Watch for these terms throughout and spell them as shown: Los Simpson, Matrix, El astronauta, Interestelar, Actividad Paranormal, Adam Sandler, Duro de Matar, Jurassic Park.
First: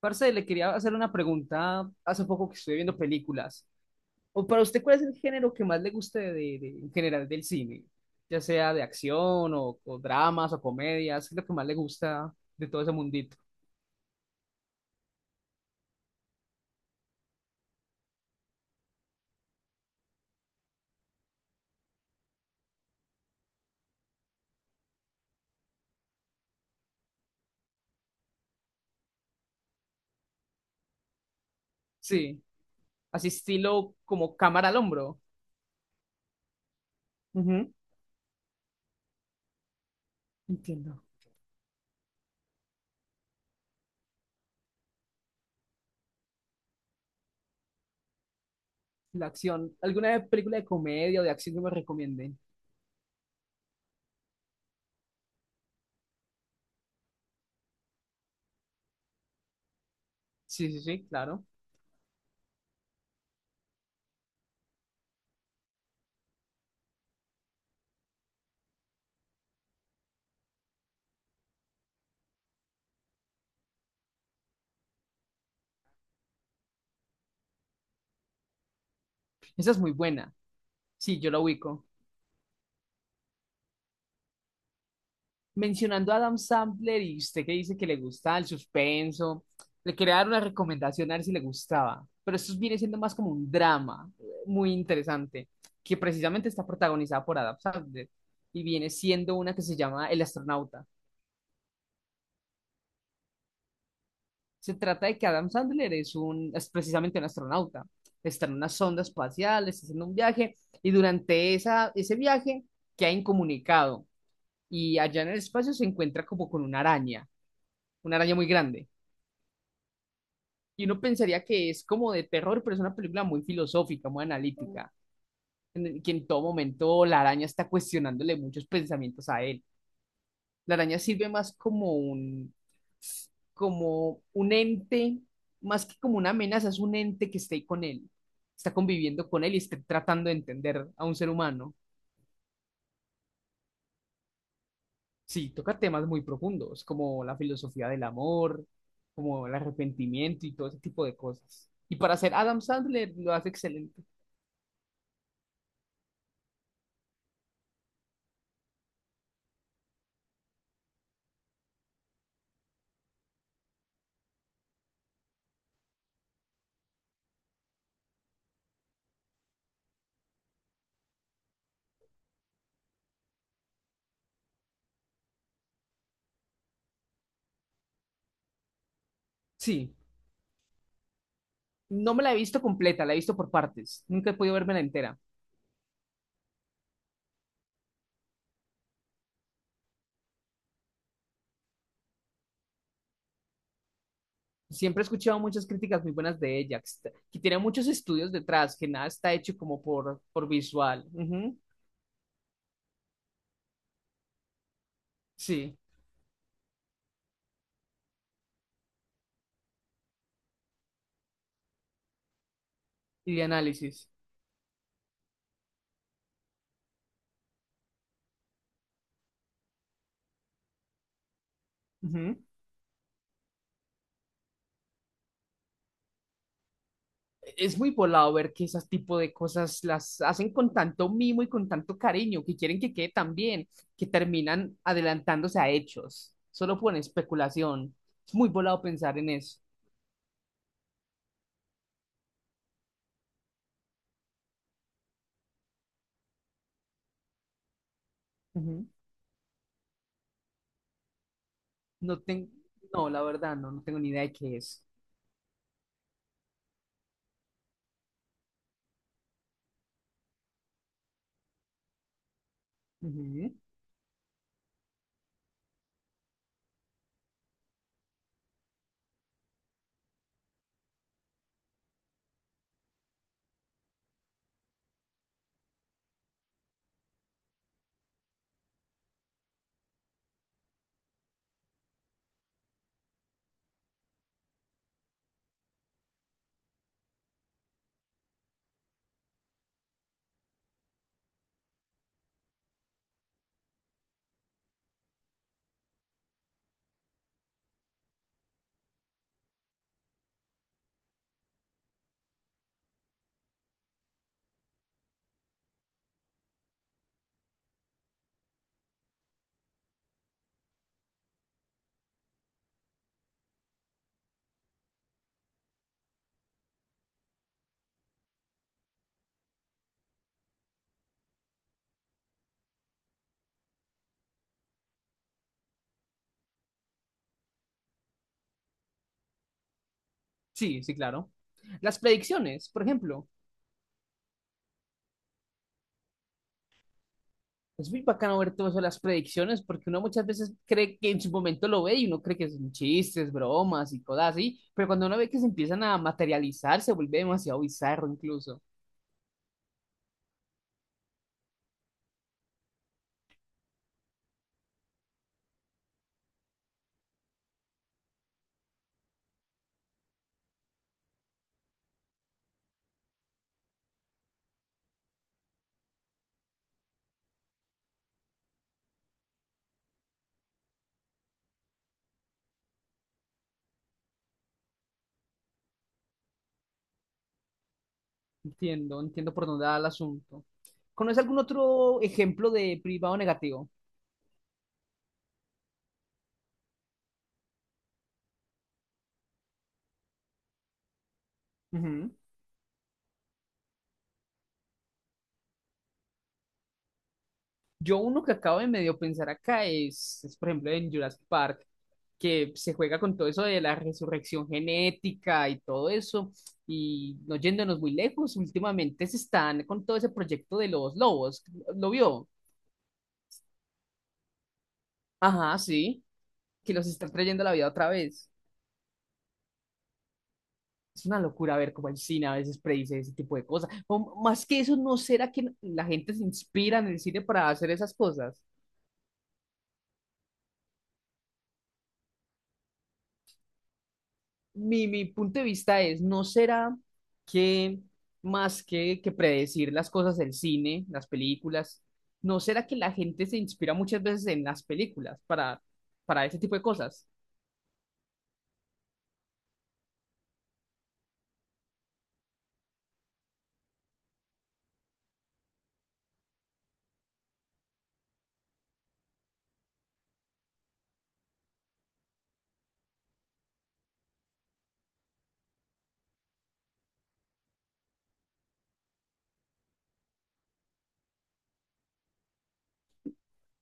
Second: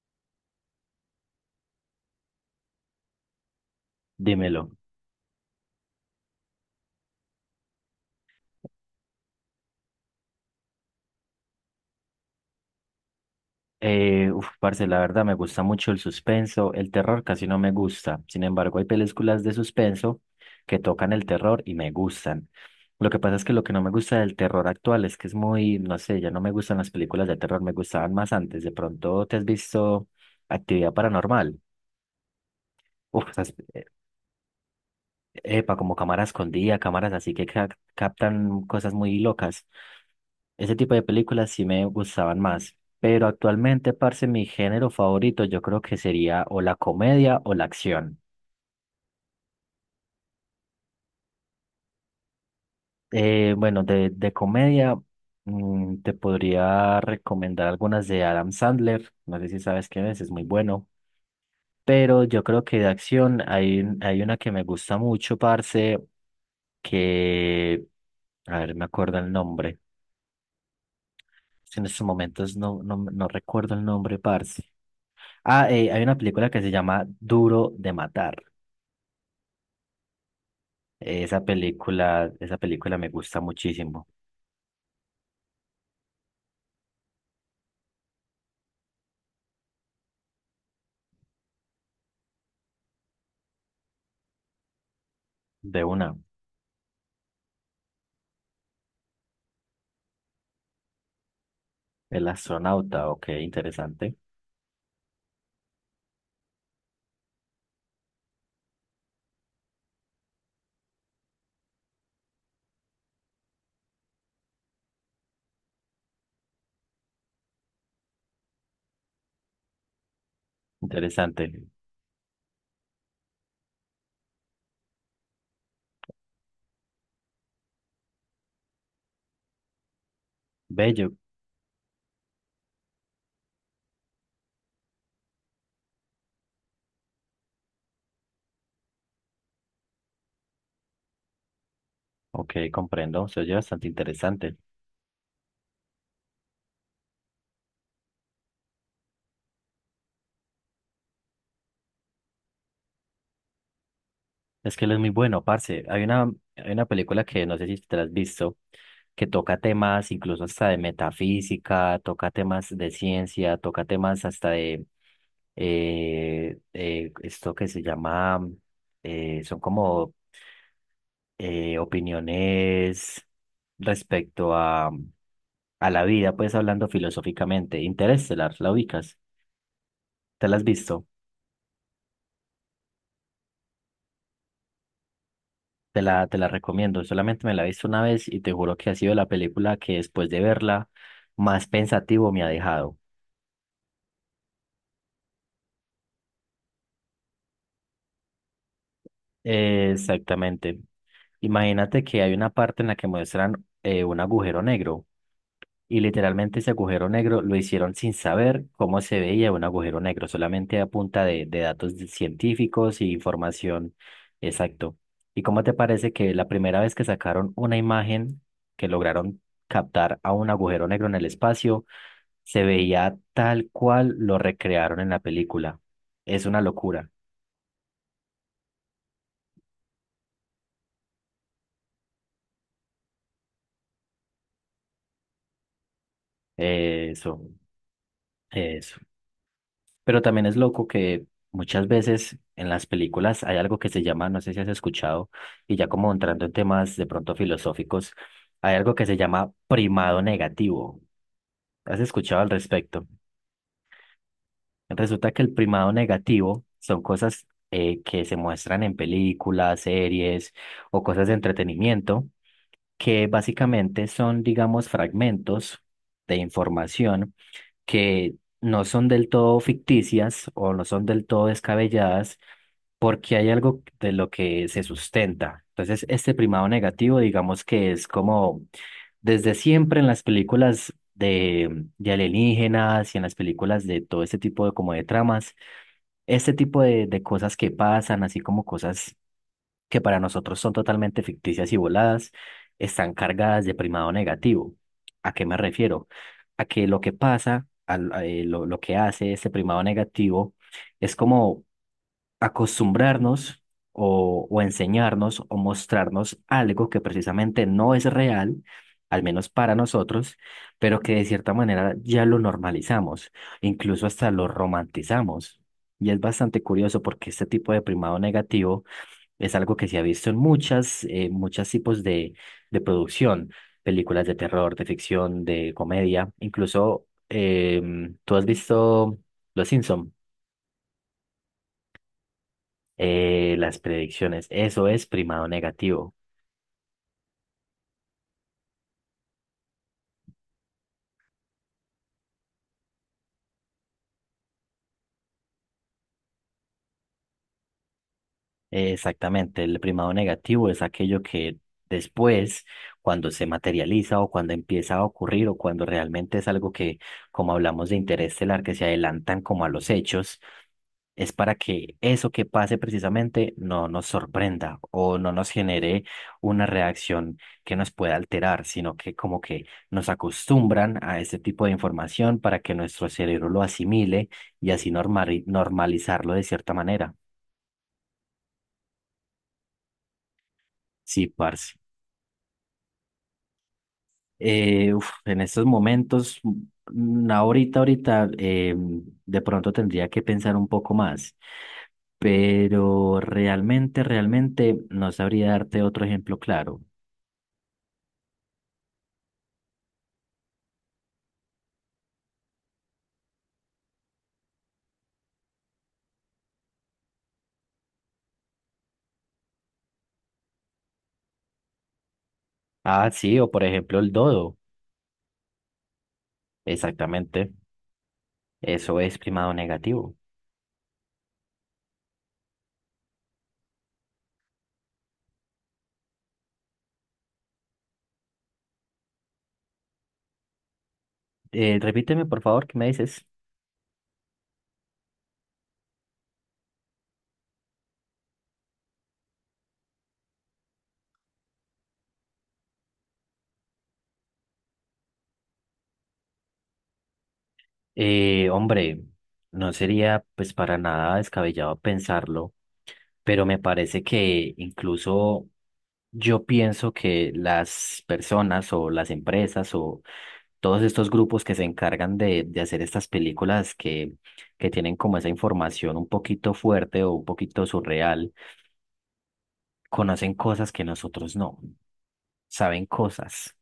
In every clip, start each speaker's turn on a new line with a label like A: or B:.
A: Parce, le quería hacer una pregunta hace poco que estuve viendo películas. ¿O
B: Dímelo.
A: para usted cuál es el género que más le guste de, en general del cine? Ya sea de acción o dramas o comedias, ¿qué es lo que más le gusta de todo ese mundito?
B: Parce, la verdad me gusta mucho el suspenso, el terror casi no me gusta. Sin embargo, hay películas de suspenso que tocan el terror y me gustan. Lo que pasa es que lo que no me gusta del terror actual es que es muy, no sé, ya no me gustan las películas de terror, me gustaban más antes. ¿De pronto te has visto Actividad Paranormal?
A: Sí,
B: Uf,
A: así estilo como cámara al hombro.
B: epa, como cámaras escondida, cámaras así que ca-
A: Ujú.
B: captan cosas muy locas. Ese tipo
A: Entiendo.
B: de películas sí me gustaban más, pero actualmente, parce, mi género favorito yo creo que sería o la comedia o la acción.
A: La acción. ¿Alguna película de comedia o de acción que me recomienden?
B: Bueno, de comedia te podría recomendar algunas de Adam Sandler, no sé si sabes quién es muy
A: Sí, sí,
B: bueno,
A: sí, claro.
B: pero yo creo que de acción hay, hay una que me gusta mucho, parce, que, a ver, me acuerdo el nombre. Es que en estos momentos no recuerdo el nombre, parce. Hay una película que se llama Duro de Matar.
A: Esa es muy buena. Sí, yo la ubico.
B: Esa película me gusta muchísimo.
A: Mencionando a Adam Sandler y usted que dice que le gusta el suspenso, le quería dar una recomendación a ver si le gustaba, pero esto viene siendo más como un drama muy interesante,
B: De
A: que
B: una.
A: precisamente está protagonizada por Adam Sandler y viene siendo una que se llama El astronauta.
B: El astronauta, ok, interesante,
A: Se trata de que Adam Sandler es precisamente un astronauta, está en una sonda espacial, está haciendo un viaje y durante ese viaje queda incomunicado y allá en el espacio se encuentra como con una araña muy grande y uno pensaría
B: interesante.
A: que es como de terror, pero es una película muy filosófica, muy analítica, en el que en todo momento la araña está cuestionándole muchos pensamientos a él. La araña
B: Bello,
A: sirve más como como un ente, más que como una amenaza, es un ente que está ahí con él, está conviviendo con él y está tratando de entender a un ser humano.
B: ok, comprendo, se oye bastante interesante.
A: Sí, toca temas muy profundos, como la filosofía del amor, como el arrepentimiento y todo ese tipo de cosas. Y para ser Adam Sandler lo hace excelente.
B: Es que él es muy bueno, parce. Hay una película que no sé si te la has visto, que toca temas incluso hasta de metafísica, toca temas de ciencia, toca temas hasta de esto que se llama, son como opiniones respecto a la vida, pues hablando filosóficamente. Interestelar, ¿la ubicas?
A: Sí,
B: ¿Te la has visto?
A: no me la he visto completa, la he visto por partes. Nunca he podido verme la entera.
B: Te la recomiendo. Solamente me la he visto una vez y te juro que ha sido la película que después de verla más pensativo me ha dejado.
A: Siempre he escuchado muchas críticas muy buenas de ella, que, que tiene muchos estudios detrás, que nada está hecho como por
B: Exactamente.
A: visual. Ujú.
B: Imagínate que hay una parte en la que muestran un agujero negro.
A: Sí,
B: Y literalmente ese agujero negro lo hicieron sin saber cómo se veía un agujero negro, solamente a punta de datos de- científicos y
A: y de
B: información
A: análisis.
B: exacto. ¿Y cómo te parece que la primera vez que sacaron una imagen que lograron captar a un agujero negro en el espacio,
A: Ujú.
B: se veía tal cual lo recrearon en la película? Es una locura.
A: Es muy volado ver que ese tipo de cosas las hacen con tanto mimo y con tanto cariño, que quieren que quede tan bien, que terminan adelantándose a hechos, solo por
B: Eso,
A: especulación. Es muy volado
B: eso.
A: pensar en eso.
B: Pero también es loco que muchas veces en las películas hay algo que se llama, no sé si has escuchado, y ya como entrando en temas de pronto filosóficos, hay
A: Ujú.
B: algo que se llama primado negativo. ¿Has
A: No
B: escuchado
A: tengo,
B: al respecto?
A: no, la verdad, no, no tengo ni idea de qué es.
B: Resulta que el primado negativo son cosas que se muestran en películas, series o cosas de entretenimiento, que
A: Ujú.
B: básicamente son, digamos, fragmentos de información que no son del todo ficticias o no son del todo descabelladas porque hay algo de lo que se sustenta. Entonces, este primado negativo, digamos que es como desde siempre en las películas de alienígenas y en las películas de todo este tipo de como de tramas, este tipo de cosas que pasan, así como cosas que para nosotros son totalmente ficticias y voladas, están cargadas de primado negativo. ¿A qué me refiero? A que lo que pasa, lo que hace este primado negativo, es como acostumbrarnos o enseñarnos o mostrarnos algo que precisamente no es real, al menos para nosotros, pero que de cierta manera ya lo normalizamos, incluso hasta lo romantizamos. Y es bastante curioso porque este tipo de primado negativo es algo que se ha visto en muchas, muchos tipos de producción, películas de terror, de ficción, de comedia, incluso tú has visto Los Simpson.
A: Sí, sí, claro. Las predicciones, por ejemplo.
B: Las predicciones, eso es primado negativo.
A: Es muy bacano ver todo eso, de las predicciones, porque uno muchas veces cree que en su momento lo ve y uno cree que son chistes, bromas y cosas así, pero cuando uno ve que se empiezan a materializar, se vuelve demasiado bizarro incluso.
B: Exactamente, el primado negativo es aquello que después, cuando se materializa o cuando empieza a ocurrir o cuando realmente es algo que, como hablamos de interés estelar, que se adelantan como a los hechos, es para que eso que pase precisamente no nos sorprenda o no nos genere una reacción que nos pueda alterar, sino que como que nos acostumbran a ese tipo de información para que nuestro cerebro lo asimile y así normalizarlo de cierta manera.
A: Entiendo, entiendo por dónde va el asunto. ¿Conoce
B: Sí,
A: algún
B: parce.
A: otro ejemplo de privado negativo?
B: En estos momentos, ahorita, de pronto tendría que pensar un poco más.
A: Ujú.
B: Pero realmente no sabría darte otro ejemplo claro.
A: Yo uno que acabo de medio pensar acá por ejemplo, en Jurassic Park, que se juega con todo eso de la resurrección genética y todo eso, y no yéndonos muy lejos, últimamente se están con todo ese proyecto de los lobos. ¿Lo vio?
B: Sí, o por ejemplo el dodo.
A: Ajá, sí, que los están trayendo a
B: Exactamente.
A: la vida otra vez.
B: Eso es primado negativo.
A: Es una locura ver cómo el cine a veces predice ese tipo de cosas. O, más que eso, ¿no será que la gente se inspira en el cine para hacer esas cosas?
B: Repíteme, por favor, ¿qué me dices?
A: Mi punto de vista es, ¿no será que más que predecir las cosas del cine, las películas, no será que la gente se inspira muchas veces en las películas para ese tipo de cosas?
B: Hombre, no sería pues para nada descabellado pensarlo, pero me parece que incluso yo pienso que las personas o las empresas o todos estos grupos que se encargan de hacer estas películas que tienen como esa información un poquito fuerte o un poquito surreal, conocen cosas que nosotros no, saben cosas.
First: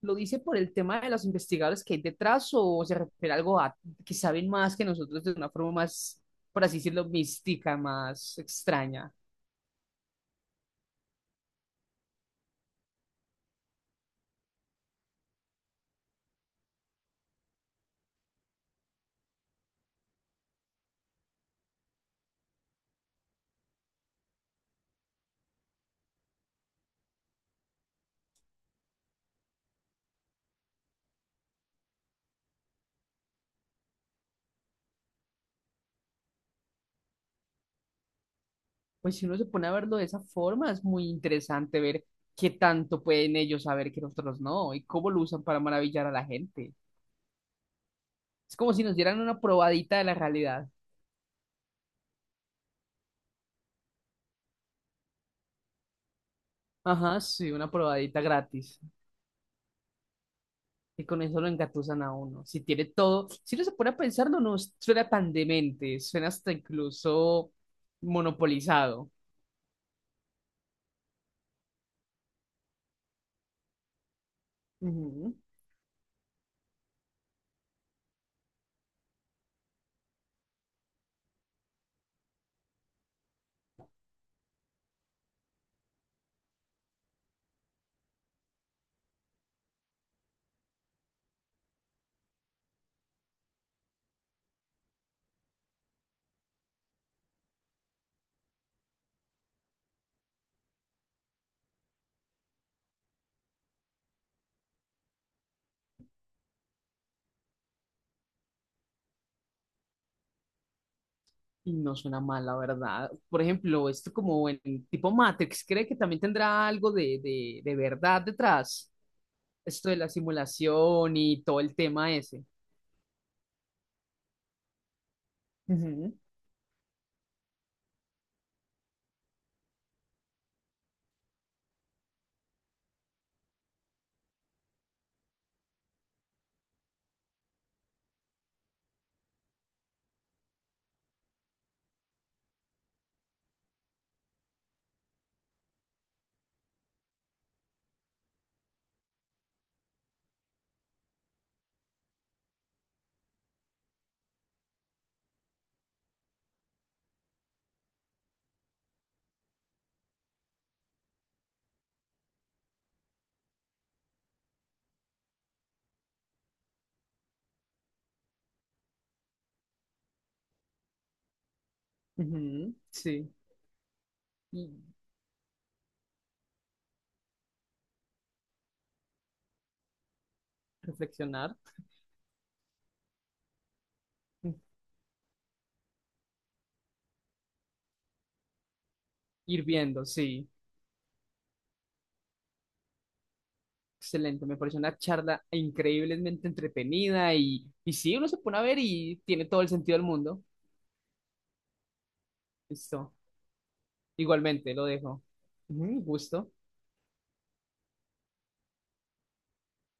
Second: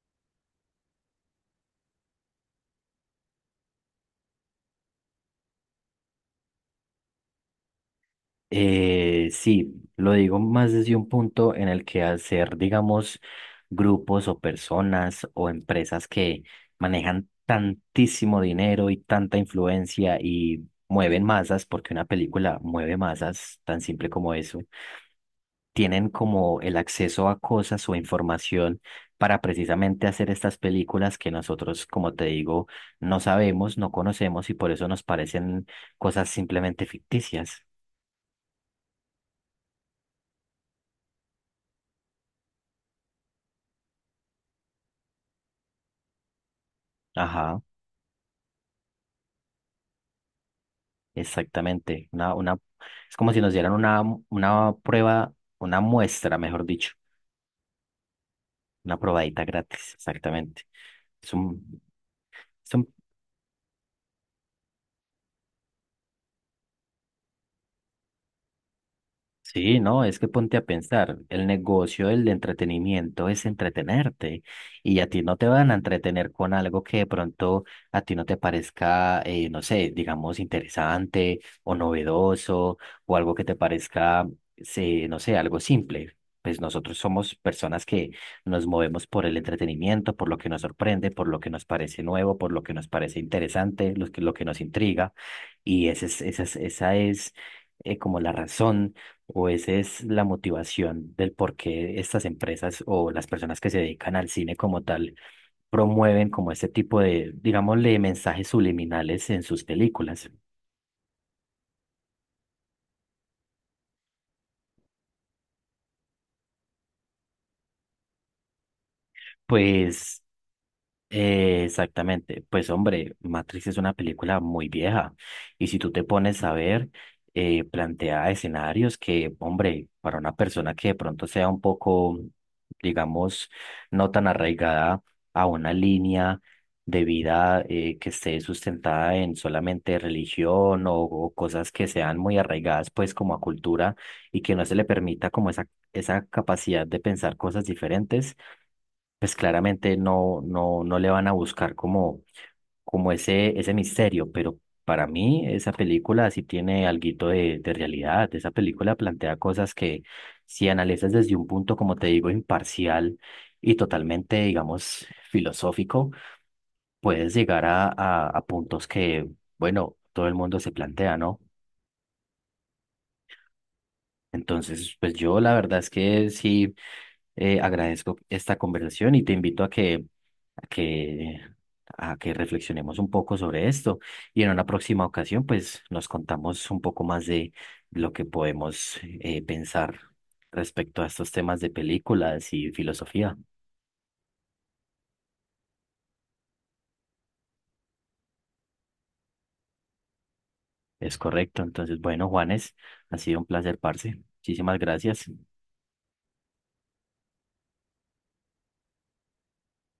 A: ¿Lo dice por el tema de los investigadores que hay detrás o se refiere a algo a que saben más que nosotros de una forma más, por así decirlo, mística, más extraña?
B: Sí, lo digo más desde un punto en el que hacer, digamos, grupos o personas o empresas que manejan tantísimo dinero y tanta influencia y mueven masas, porque una película mueve masas, tan simple como eso, tienen como el acceso a cosas o información para precisamente hacer estas películas que nosotros, como te digo, no sabemos, no conocemos y por eso nos parecen cosas simplemente ficticias.
A: Pues si uno se pone a verlo de esa forma, es muy interesante ver qué tanto pueden ellos saber que nosotros no y cómo lo usan para maravillar a la gente.
B: Ajá.
A: Es como si nos dieran una probadita de la realidad.
B: Exactamente, es como si nos dieran una prueba, una muestra, mejor dicho,
A: Ajá, sí, una probadita gratis.
B: una probadita gratis, exactamente.
A: Y con
B: Es
A: eso lo
B: un,
A: engatusan a uno. Si
B: es
A: tiene
B: un.
A: todo, si uno se pone a pensarlo, no suena tan demente, suena hasta incluso monopolizado.
B: Sí, no, es que ponte a pensar, el negocio del entretenimiento es entretenerte y a ti
A: Ujú.
B: no te van a entretener con algo que de pronto a ti no te parezca, no sé, digamos, interesante o novedoso o algo que te parezca, no sé, algo simple. Pues nosotros somos personas que nos movemos por el entretenimiento, por lo que nos sorprende, por lo que nos parece nuevo, por lo que nos parece interesante, lo que nos intriga y esa es como la razón o esa es la motivación del por qué estas empresas o las personas que se dedican al cine como tal promueven como este tipo de, digámosle, mensajes subliminales en sus películas.
A: Y no suena mal, la verdad. Por ejemplo, esto como en tipo Matrix, ¿cree que también tendrá algo de verdad detrás? Esto de la
B: Pues
A: simulación y todo el tema
B: Exactamente.
A: ese.
B: Pues hombre, Matrix es una película muy vieja y si tú te
A: Ujú,
B: pones a ver, plantea escenarios que, hombre, para una persona que de pronto sea un poco, digamos, no tan arraigada a una línea de vida que esté sustentada en solamente religión o cosas que sean muy arraigadas pues como a cultura y que no se le permita como esa capacidad de pensar cosas diferentes pues claramente no le van a buscar como, como ese misterio, pero para mí esa película sí tiene alguito de realidad. Esa película plantea cosas que si analizas desde un punto, como te digo, imparcial y totalmente, digamos, filosófico, puedes llegar a puntos que, bueno, todo el mundo se plantea, ¿no?
A: ujú, sí. Y
B: Entonces, pues yo la verdad es que sí. Agradezco esta conversación y te invito a que, a que,
A: reflexionar.
B: a que reflexionemos un poco sobre esto y en una próxima ocasión pues nos contamos un poco más de lo que podemos
A: Ir
B: pensar
A: viendo, sí.
B: respecto a estos temas de películas y filosofía.
A: Excelente, me pareció una charla increíblemente entretenida y sí, uno se pone a ver y tiene todo el sentido del mundo.
B: Es correcto. Entonces, bueno, Juanes,
A: Listo,
B: ha sido un placer, parce.
A: igualmente
B: Muchísimas
A: lo dejo.
B: gracias.
A: Ujú, gusto.